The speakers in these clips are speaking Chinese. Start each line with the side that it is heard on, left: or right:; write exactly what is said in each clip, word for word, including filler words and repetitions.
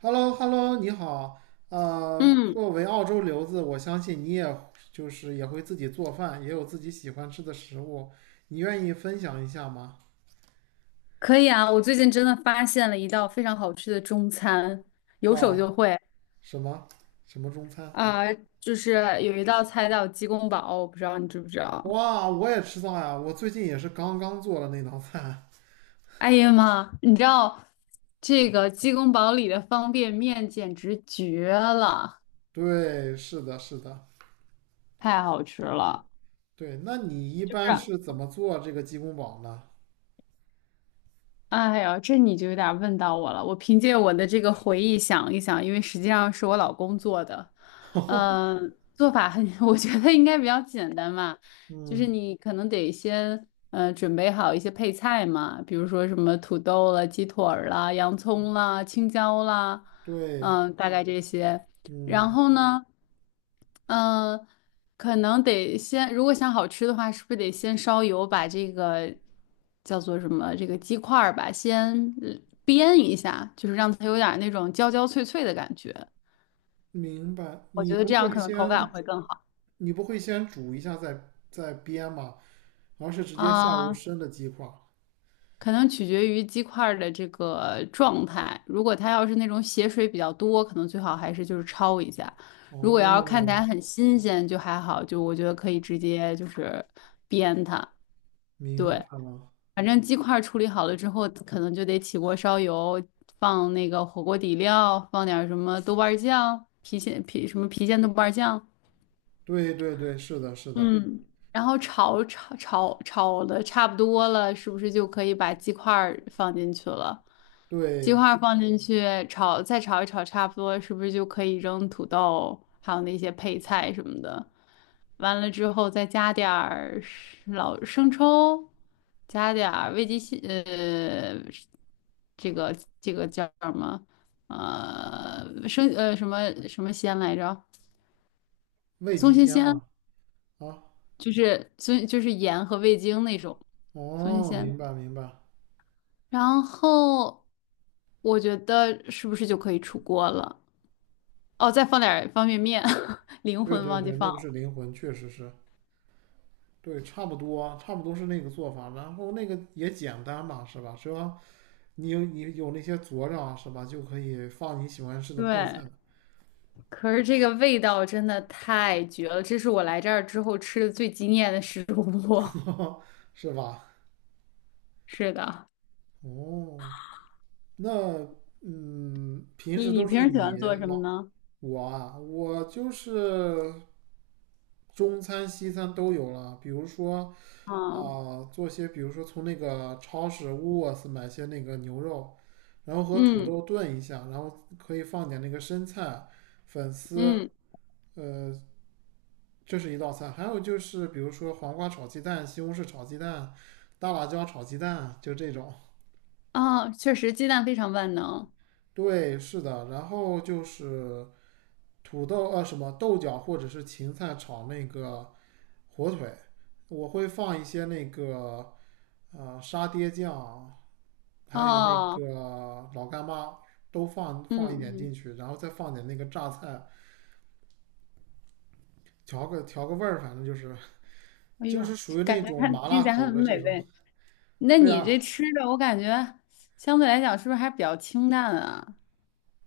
right: h e l l o h e l l o 你好。呃，
left: 嗯，
right: 作为澳洲留子，我相信你也就是也会自己做饭，也有自己喜欢吃的食物。你愿意分享一下吗？
left: 可以啊！我最近真的发现了一道非常好吃的中餐，有手
right: 啊，
left: 就会。
right: 什么什么中餐？
left: 啊、就是有一道菜叫鸡公煲，我不知道你知不知道？
right: 哇，我也吃到呀！我最近也是刚刚做了那道菜。
left: 哎呀妈，你知道这个鸡公煲里的方便面简直绝了，
right: 对，是的，是的，
left: 太好吃了！
right: 对。那你一
left: 就
right: 般
left: 是。
right: 是怎么做这个鸡公煲呢？
left: 哎呀，这你就有点问到我了。我凭借我的这个回忆想一想，因为实际上是我老公做的，嗯、做法很，我觉得应该比较简单嘛，就是
right: 嗯，
left: 你可能得先嗯，准备好一些配菜嘛，比如说什么土豆了、鸡腿儿啦、洋葱啦、青椒啦，
right: 对，
left: 嗯、大概这些，然
right: 嗯，
left: 后呢，嗯、可能得先，如果想好吃的话，是不是得先烧油，把这个叫做什么这个鸡块儿吧，先呃煸一下，就是让它有点儿那种焦焦脆脆的感觉。
right: 明白。
left: 我
right: 你
left: 觉得
right: 不
left: 这样
right: 会
left: 可能口
right: 先
left: 感会更好。
right: 你不会先煮一下再再煸吗？而是直接下入
left: 啊、
right: 生的鸡块。
left: 可能取决于鸡块儿的这个状态。如果它要是那种血水比较多，可能最好还是就是焯一下。如果要看起来
right: 哦，
left: 很新鲜，就还好，就我觉得可以直接就是煸它。
right: 明白
left: 对，
right: 了。
left: 反正鸡块处理好了之后，可能就得起锅烧油，放那个火锅底料，放点儿什么豆瓣儿酱、郫县郫什么郫县豆瓣儿酱，
right: 对对对，是的，是的，
left: 嗯，然后炒炒炒炒的差不多了，是不是就可以把鸡块儿放进去了？鸡
right: 对，
left: 块放进去炒，再炒一炒，差不多是不是就可以扔土豆，还有那些配菜什么的？完了之后再加点儿老生抽，加点儿味极鲜，呃，这个这个叫什么？呃，生呃什么什么鲜来着？
right: 味
left: 松
right: 极
left: 鲜
right: 鲜
left: 鲜，
right: 嘛。啊，
left: 就是松就是盐和味精那种松鲜
right: 哦，明
left: 鲜。
right: 白明白。
left: 然后我觉得是不是就可以出锅了？哦，再放点儿方便面，灵
right: 对
left: 魂
right: 对
left: 忘记
right: 对，
left: 放
right: 那个是
left: 了。
right: 灵魂，确实是。对，差不多啊，差不多是那个做法。然后那个也简单嘛，是吧？是吧？你有你有那些佐料啊，是吧？就可以放你喜欢吃的配菜。
left: 对，可是这个味道真的太绝了，这是我来这儿之后吃的最惊艳的食物。
right: 是吧？
left: 是的，
right: 哦，那嗯，平
left: 你
right: 时
left: 你
right: 都
left: 平
right: 是
left: 时喜
right: 你
left: 欢做什么
right: 老
left: 呢？
right: 我啊，我就是中餐西餐都有了，比如说
left: 啊，
right: 啊、做些比如说从那个超市 w o 买些那个牛肉，然后和土
left: 嗯
right: 豆炖一下，然后可以放点那个生菜、粉丝，
left: 嗯，
right: 呃，这是一道菜。还有就是比如说黄瓜炒鸡蛋、西红柿炒鸡蛋、大辣椒炒鸡蛋，就这种。
left: 啊，确实鸡蛋非常万能。
right: 对，是的，然后就是。土豆呃啊什么豆角或者是芹菜炒那个火腿，我会放一些那个呃沙爹酱，还有那
left: 哦，
right: 个老干妈都放
left: 嗯
right: 放一点进
left: 嗯，
right: 去，然后再放点那个榨菜，调个调个味儿，反正就是
left: 哎
right: 就是
left: 呦，
right: 属于那
left: 感觉
right: 种
left: 看
right: 麻
left: 听
right: 辣
left: 起来
right: 口
left: 很
right: 的这
left: 美
right: 种。
left: 味。那
right: 对
left: 你
right: 啊，
left: 这吃的，我感觉相对来讲是不是还比较清淡啊？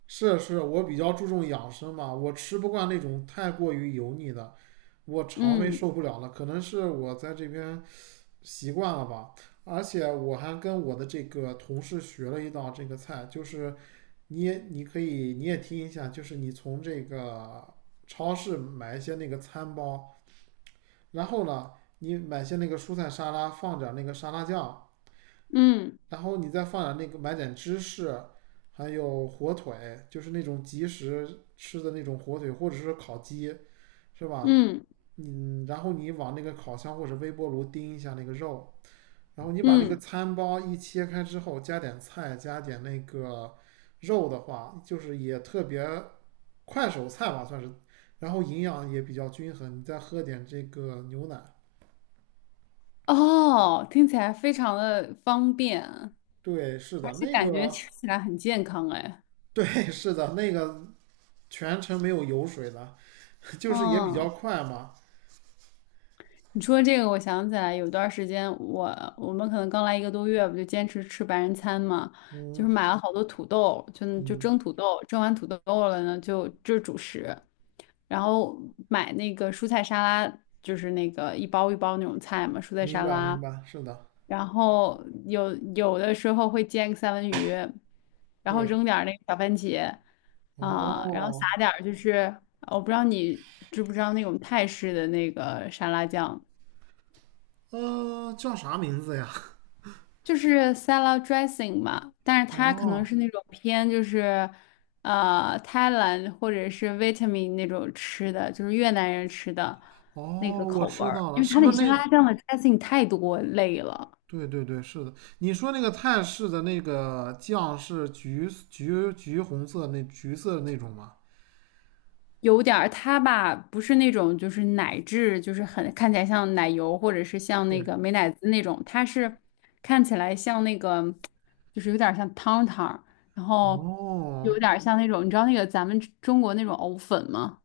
right: 是是，我比较注重养生嘛，我吃不惯那种太过于油腻的，我肠胃
left: 嗯
right: 受不了了，可能是我在这边。习惯了吧。而且我还跟我的这个同事学了一道这个菜，就是你也你可以你也听一下，就是你从这个超市买一些那个餐包，然后呢，你买些那个蔬菜沙拉，放点那个沙拉酱，
left: 嗯
right: 然后你再放点那个买点芝士，还有火腿，就是那种即食吃的那种火腿，或者是烤鸡，是吧？
left: 嗯
right: 嗯，然后你往那个烤箱或者微波炉叮一下那个肉，然后你把那个
left: 嗯。
right: 餐包一切开之后，加点菜，加点那个肉的话，就是也特别快手菜吧，算是，然后营养也比较均衡。你再喝点这个牛奶，
left: 哦，听起来非常的方便，
right: 对，是
left: 而
right: 的，
left: 且
right: 那
left: 感觉
right: 个，
left: 吃起来很健康哎。
right: 对，是的，那个全程没有油水的，就是也比较
left: 嗯，
right: 快嘛。
left: 你说这个，我想起来有段儿时间我，我们可能刚来一个多月，不就坚持吃白人餐嘛，就是
right: 嗯
left: 买了好多土豆，就就
right: 嗯，
left: 蒸土豆，蒸完土豆了呢，就就是主食，然后买那个蔬菜沙拉，就是那个一包一包那种菜嘛，蔬菜
right: 明
left: 沙
right: 白明
left: 拉，
right: 白，是的，
left: 然后有有的时候会煎个三文鱼，然后
right: 对，
left: 扔点儿那个小番茄啊，然后撒
right: 哦，
left: 点儿就是我不知道你知不知道那种泰式的那个沙拉酱。
right: 呃，叫啥名字呀？
left: 就是 salad dressing 嘛，但是它可能
right: 哦
left: 是那种偏就是呃泰兰或者是 v i e t a m 那种吃的，就是越南人吃的那
right: 哦，
left: 个
right: 我
left: 口味
right: 知
left: 儿，
right: 道了，
left: 因为
right: 是
left: 它
right: 不
left: 那
right: 是
left: 沙
right: 那
left: 拉酱的 dressing 太多类了，
right: 对对对，是的。你说那个泰式的那个酱是橘橘橘红色那橘色的那种吗？
left: 有点儿它吧不是那种就是奶质，就是很看起来像奶油或者是像那
right: 对，
left: 个美乃滋那种，它是看起来像那个就是有点儿像汤汤，然后
right: 哦，
left: 有点儿像那种你知道那个咱们中国那种藕粉吗？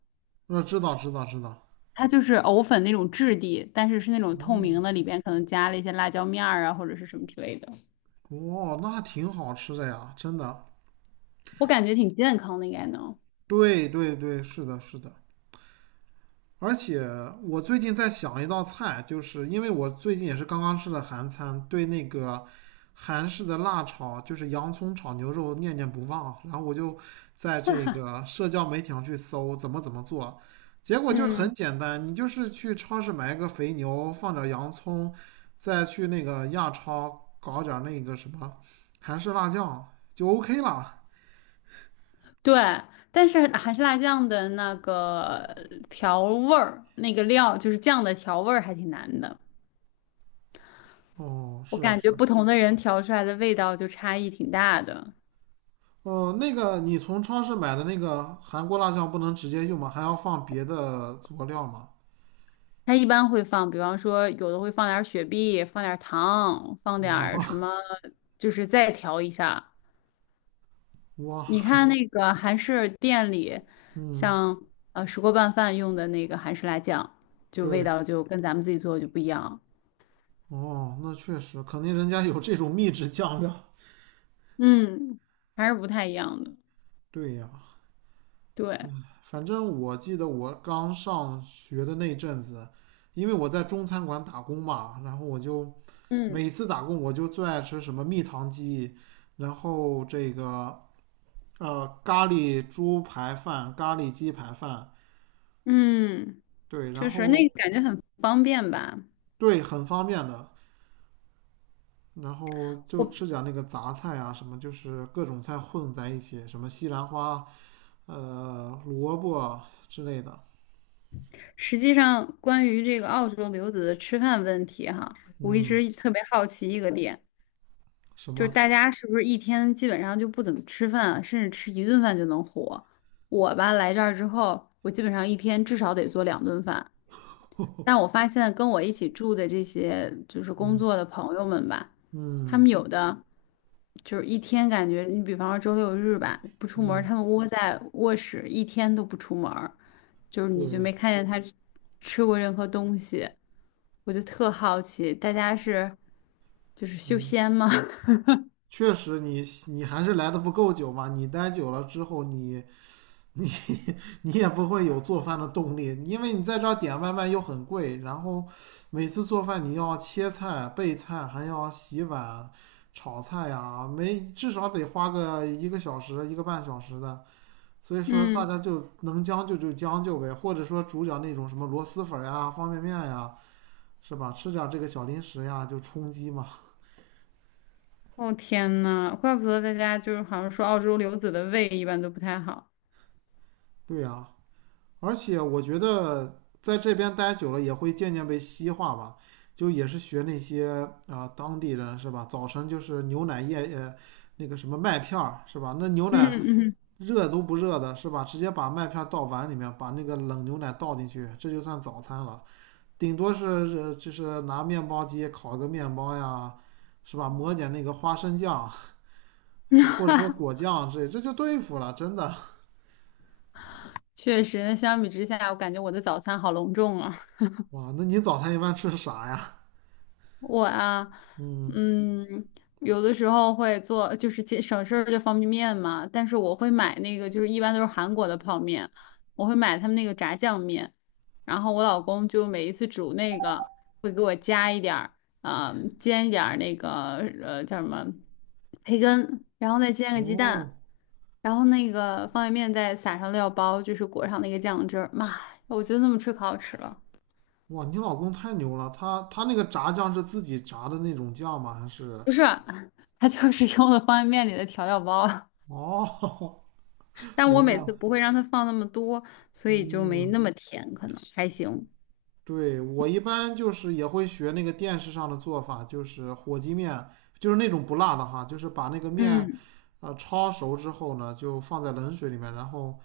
right: 那知道知道知道。
left: 它就是藕粉那种质地，但是是那种透
right: 哦
left: 明的，里边可能加了一些辣椒面儿啊，或者是什么之类的。
right: 哦，那挺好吃的呀，真的。
left: 我感觉挺健康的，应该能。
right: 对对对，是的，是的。而且我最近在想一道菜，就是因为我最近也是刚刚吃了韩餐，对那个韩式的辣炒，就是洋葱炒牛肉念念不忘啊。然后我就在这个社交媒体上去搜怎么怎么做，结果就是很
left: 嗯，
right: 简单，你就是去超市买一个肥牛，放点洋葱，再去那个亚超搞点那个什么韩式辣酱就 O K 了。
left: 对，但是韩式辣酱的那个调味儿，那个料就是酱的调味儿还挺难的。
right: 哦，
left: 我
right: 是
left: 感觉
right: 是。
left: 不同的人调出来的味道就差异挺大的。
right: 哦，那个你从超市买的那个韩国辣酱不能直接用吗？还要放别的佐料吗？
left: 他一般会放，比方说有的会放点儿雪碧，放点儿糖，放点儿什
right: 哇
left: 么，就是再调一下。你
right: 哇，
left: 看那个韩式店里，
right: 嗯，
left: 像呃石锅拌饭用的那个韩式辣酱，就味
right: 对，
left: 道就跟咱们自己做的就不一样，
right: 哦，那确实，肯定人家有这种秘制酱料。
left: 嗯，还是不太一样的。
right: 对呀，
left: 对，
right: 反正我记得我刚上学的那阵子，因为我在中餐馆打工嘛，然后我就
left: 嗯，
right: 每次打工我就最爱吃什么蜜糖鸡，然后这个呃咖喱猪排饭、咖喱鸡排饭，
left: 嗯，
right: 对，然
left: 确实，那
right: 后。
left: 个感觉很方便吧。
right: 对，很方便的。然后就
left: 我
right: 吃点那个杂菜啊，什么就是各种菜混在一起，什么西兰花、呃萝卜啊之类的。
left: 实际上关于这个澳洲留子的吃饭问题哈，我一
right: 嗯，
left: 直特别好奇一个点，
right: 什
left: 就是
right: 么？
left: 大家是不是一天基本上就不怎么吃饭啊甚至吃一顿饭就能活？我吧，来这儿之后，我基本上一天至少得做两顿饭。但我发现跟我一起住的这些就是工
right: 嗯
left: 作的朋友们吧，他们
right: 嗯
left: 有的就是一天感觉，你比方说周六日吧，不出门儿
right: 嗯，
left: 他们窝在卧室一天都不出门儿，就是
right: 对，
left: 你就没看见他吃吃过任何东西，我就特好奇，大家是就是修
right: 嗯
left: 仙吗？
right: 确实你你还是来的不够久嘛，你待久了之后你。你你也不会有做饭的动力，因为你在这儿点外卖又很贵，然后每次做饭你要切菜、备菜，还要洗碗、炒菜呀，没至少得花个一个小时、一个半小时的。所以 说，大
left: 嗯。
right: 家就能将就就将就呗，或者说煮点那种什么螺蛳粉呀、方便面呀，是吧？吃点这个小零食呀，就充饥嘛。
left: 哦天呐，怪不得大家就是好像说澳洲留子的胃一般都不太好。
right: 对呀、而且我觉得在这边待久了也会渐渐被西化吧，就也是学那些啊、呃当地人是吧？早晨就是牛奶液呃那个什么麦片儿是吧？那牛
left: 嗯
right: 奶
left: 嗯，嗯，
right: 热都不热的是吧？直接把麦片倒碗里面，把那个冷牛奶倒进去，这就算早餐了。顶多是呃就是拿面包机烤个面包呀，是吧？抹点那个花生酱，或者说果酱这这就对付了，真的。
left: 确实，那相比之下，我感觉我的早餐好隆重啊。
right: 哇，那你早餐一般吃啥呀？
left: 我啊，
right: 嗯，
left: 嗯，有的时候会做，就是其省事儿就方便面嘛，但是我会买那个，就是一般都是韩国的泡面，我会买他们那个炸酱面，然后我老公就每一次煮那个会给我加一点儿，啊、煎一点儿那个呃叫什么培根，然后再煎个鸡蛋，
right: 哦，
left: 然后那个方便面再撒上料包，就是裹上那个酱汁儿，妈呀，我觉得那么吃可好吃了。
right: 哇，你老公太牛了，他他那个炸酱是自己炸的那种酱吗？还是？
left: 不是，他就是用的方便面里的调料包，
right: 哦，
left: 但我
right: 明白
left: 每次
right: 了。
left: 不会让他放那么多，所以就没
right: 嗯，
left: 那么甜，可能还行。
right: 对，我一般就是也会学那个电视上的做法，就是火鸡面，就是那种不辣的哈，就是把那个面，
left: 嗯，
right: 呃，焯熟之后呢，就放在冷水里面，然后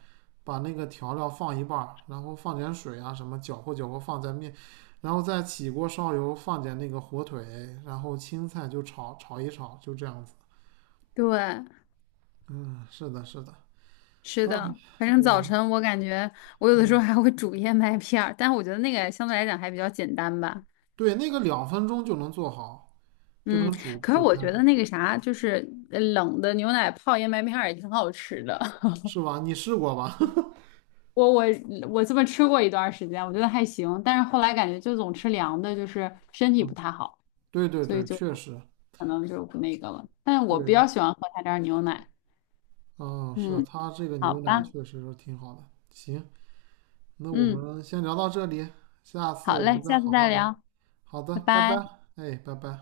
right: 把那个调料放一半儿，然后放点水啊什么，搅和搅和放在面，然后再起锅烧油，放点那个火腿，然后青菜就炒炒一炒，就这样子。
left: 对，
right: 嗯，是的，是的，
left: 是
right: 啊，
left: 的，反正
right: 对
left: 早
right: 啊，
left: 晨我感觉我有的时
right: 嗯，
left: 候还会煮燕麦片儿，但我觉得那个相对来讲还比较简单吧。
right: 对，那个两分钟就能做好，就
left: 嗯，
right: 能煮
left: 可是
right: 煮
left: 我
right: 开
left: 觉
right: 的，
left: 得那个啥，就是呃冷的牛奶泡燕麦片儿也挺好吃的。
right: 是吧？你试过吧？
left: 我我我这么吃过一段儿时间，我觉得还行，但是后来感觉就总吃凉的，就是身体
right: 嗯，
left: 不太好。
right: 对对
left: 所以
right: 对，
left: 就
right: 确实，
left: 可能就不那个了。但我比
right: 对，
left: 较喜欢喝他家牛奶。
right: 嗯，是
left: 嗯，
right: 它这个
left: 好
right: 牛奶
left: 吧，
right: 确实是挺好的。行，那我
left: 嗯，
right: 们先聊到这里，下次
left: 好
right: 我
left: 嘞，
right: 们再
left: 下次
right: 好好
left: 再
right: 聊。
left: 聊，
right: 好的，
left: 拜
right: 拜拜，
left: 拜。
right: 哎，拜拜。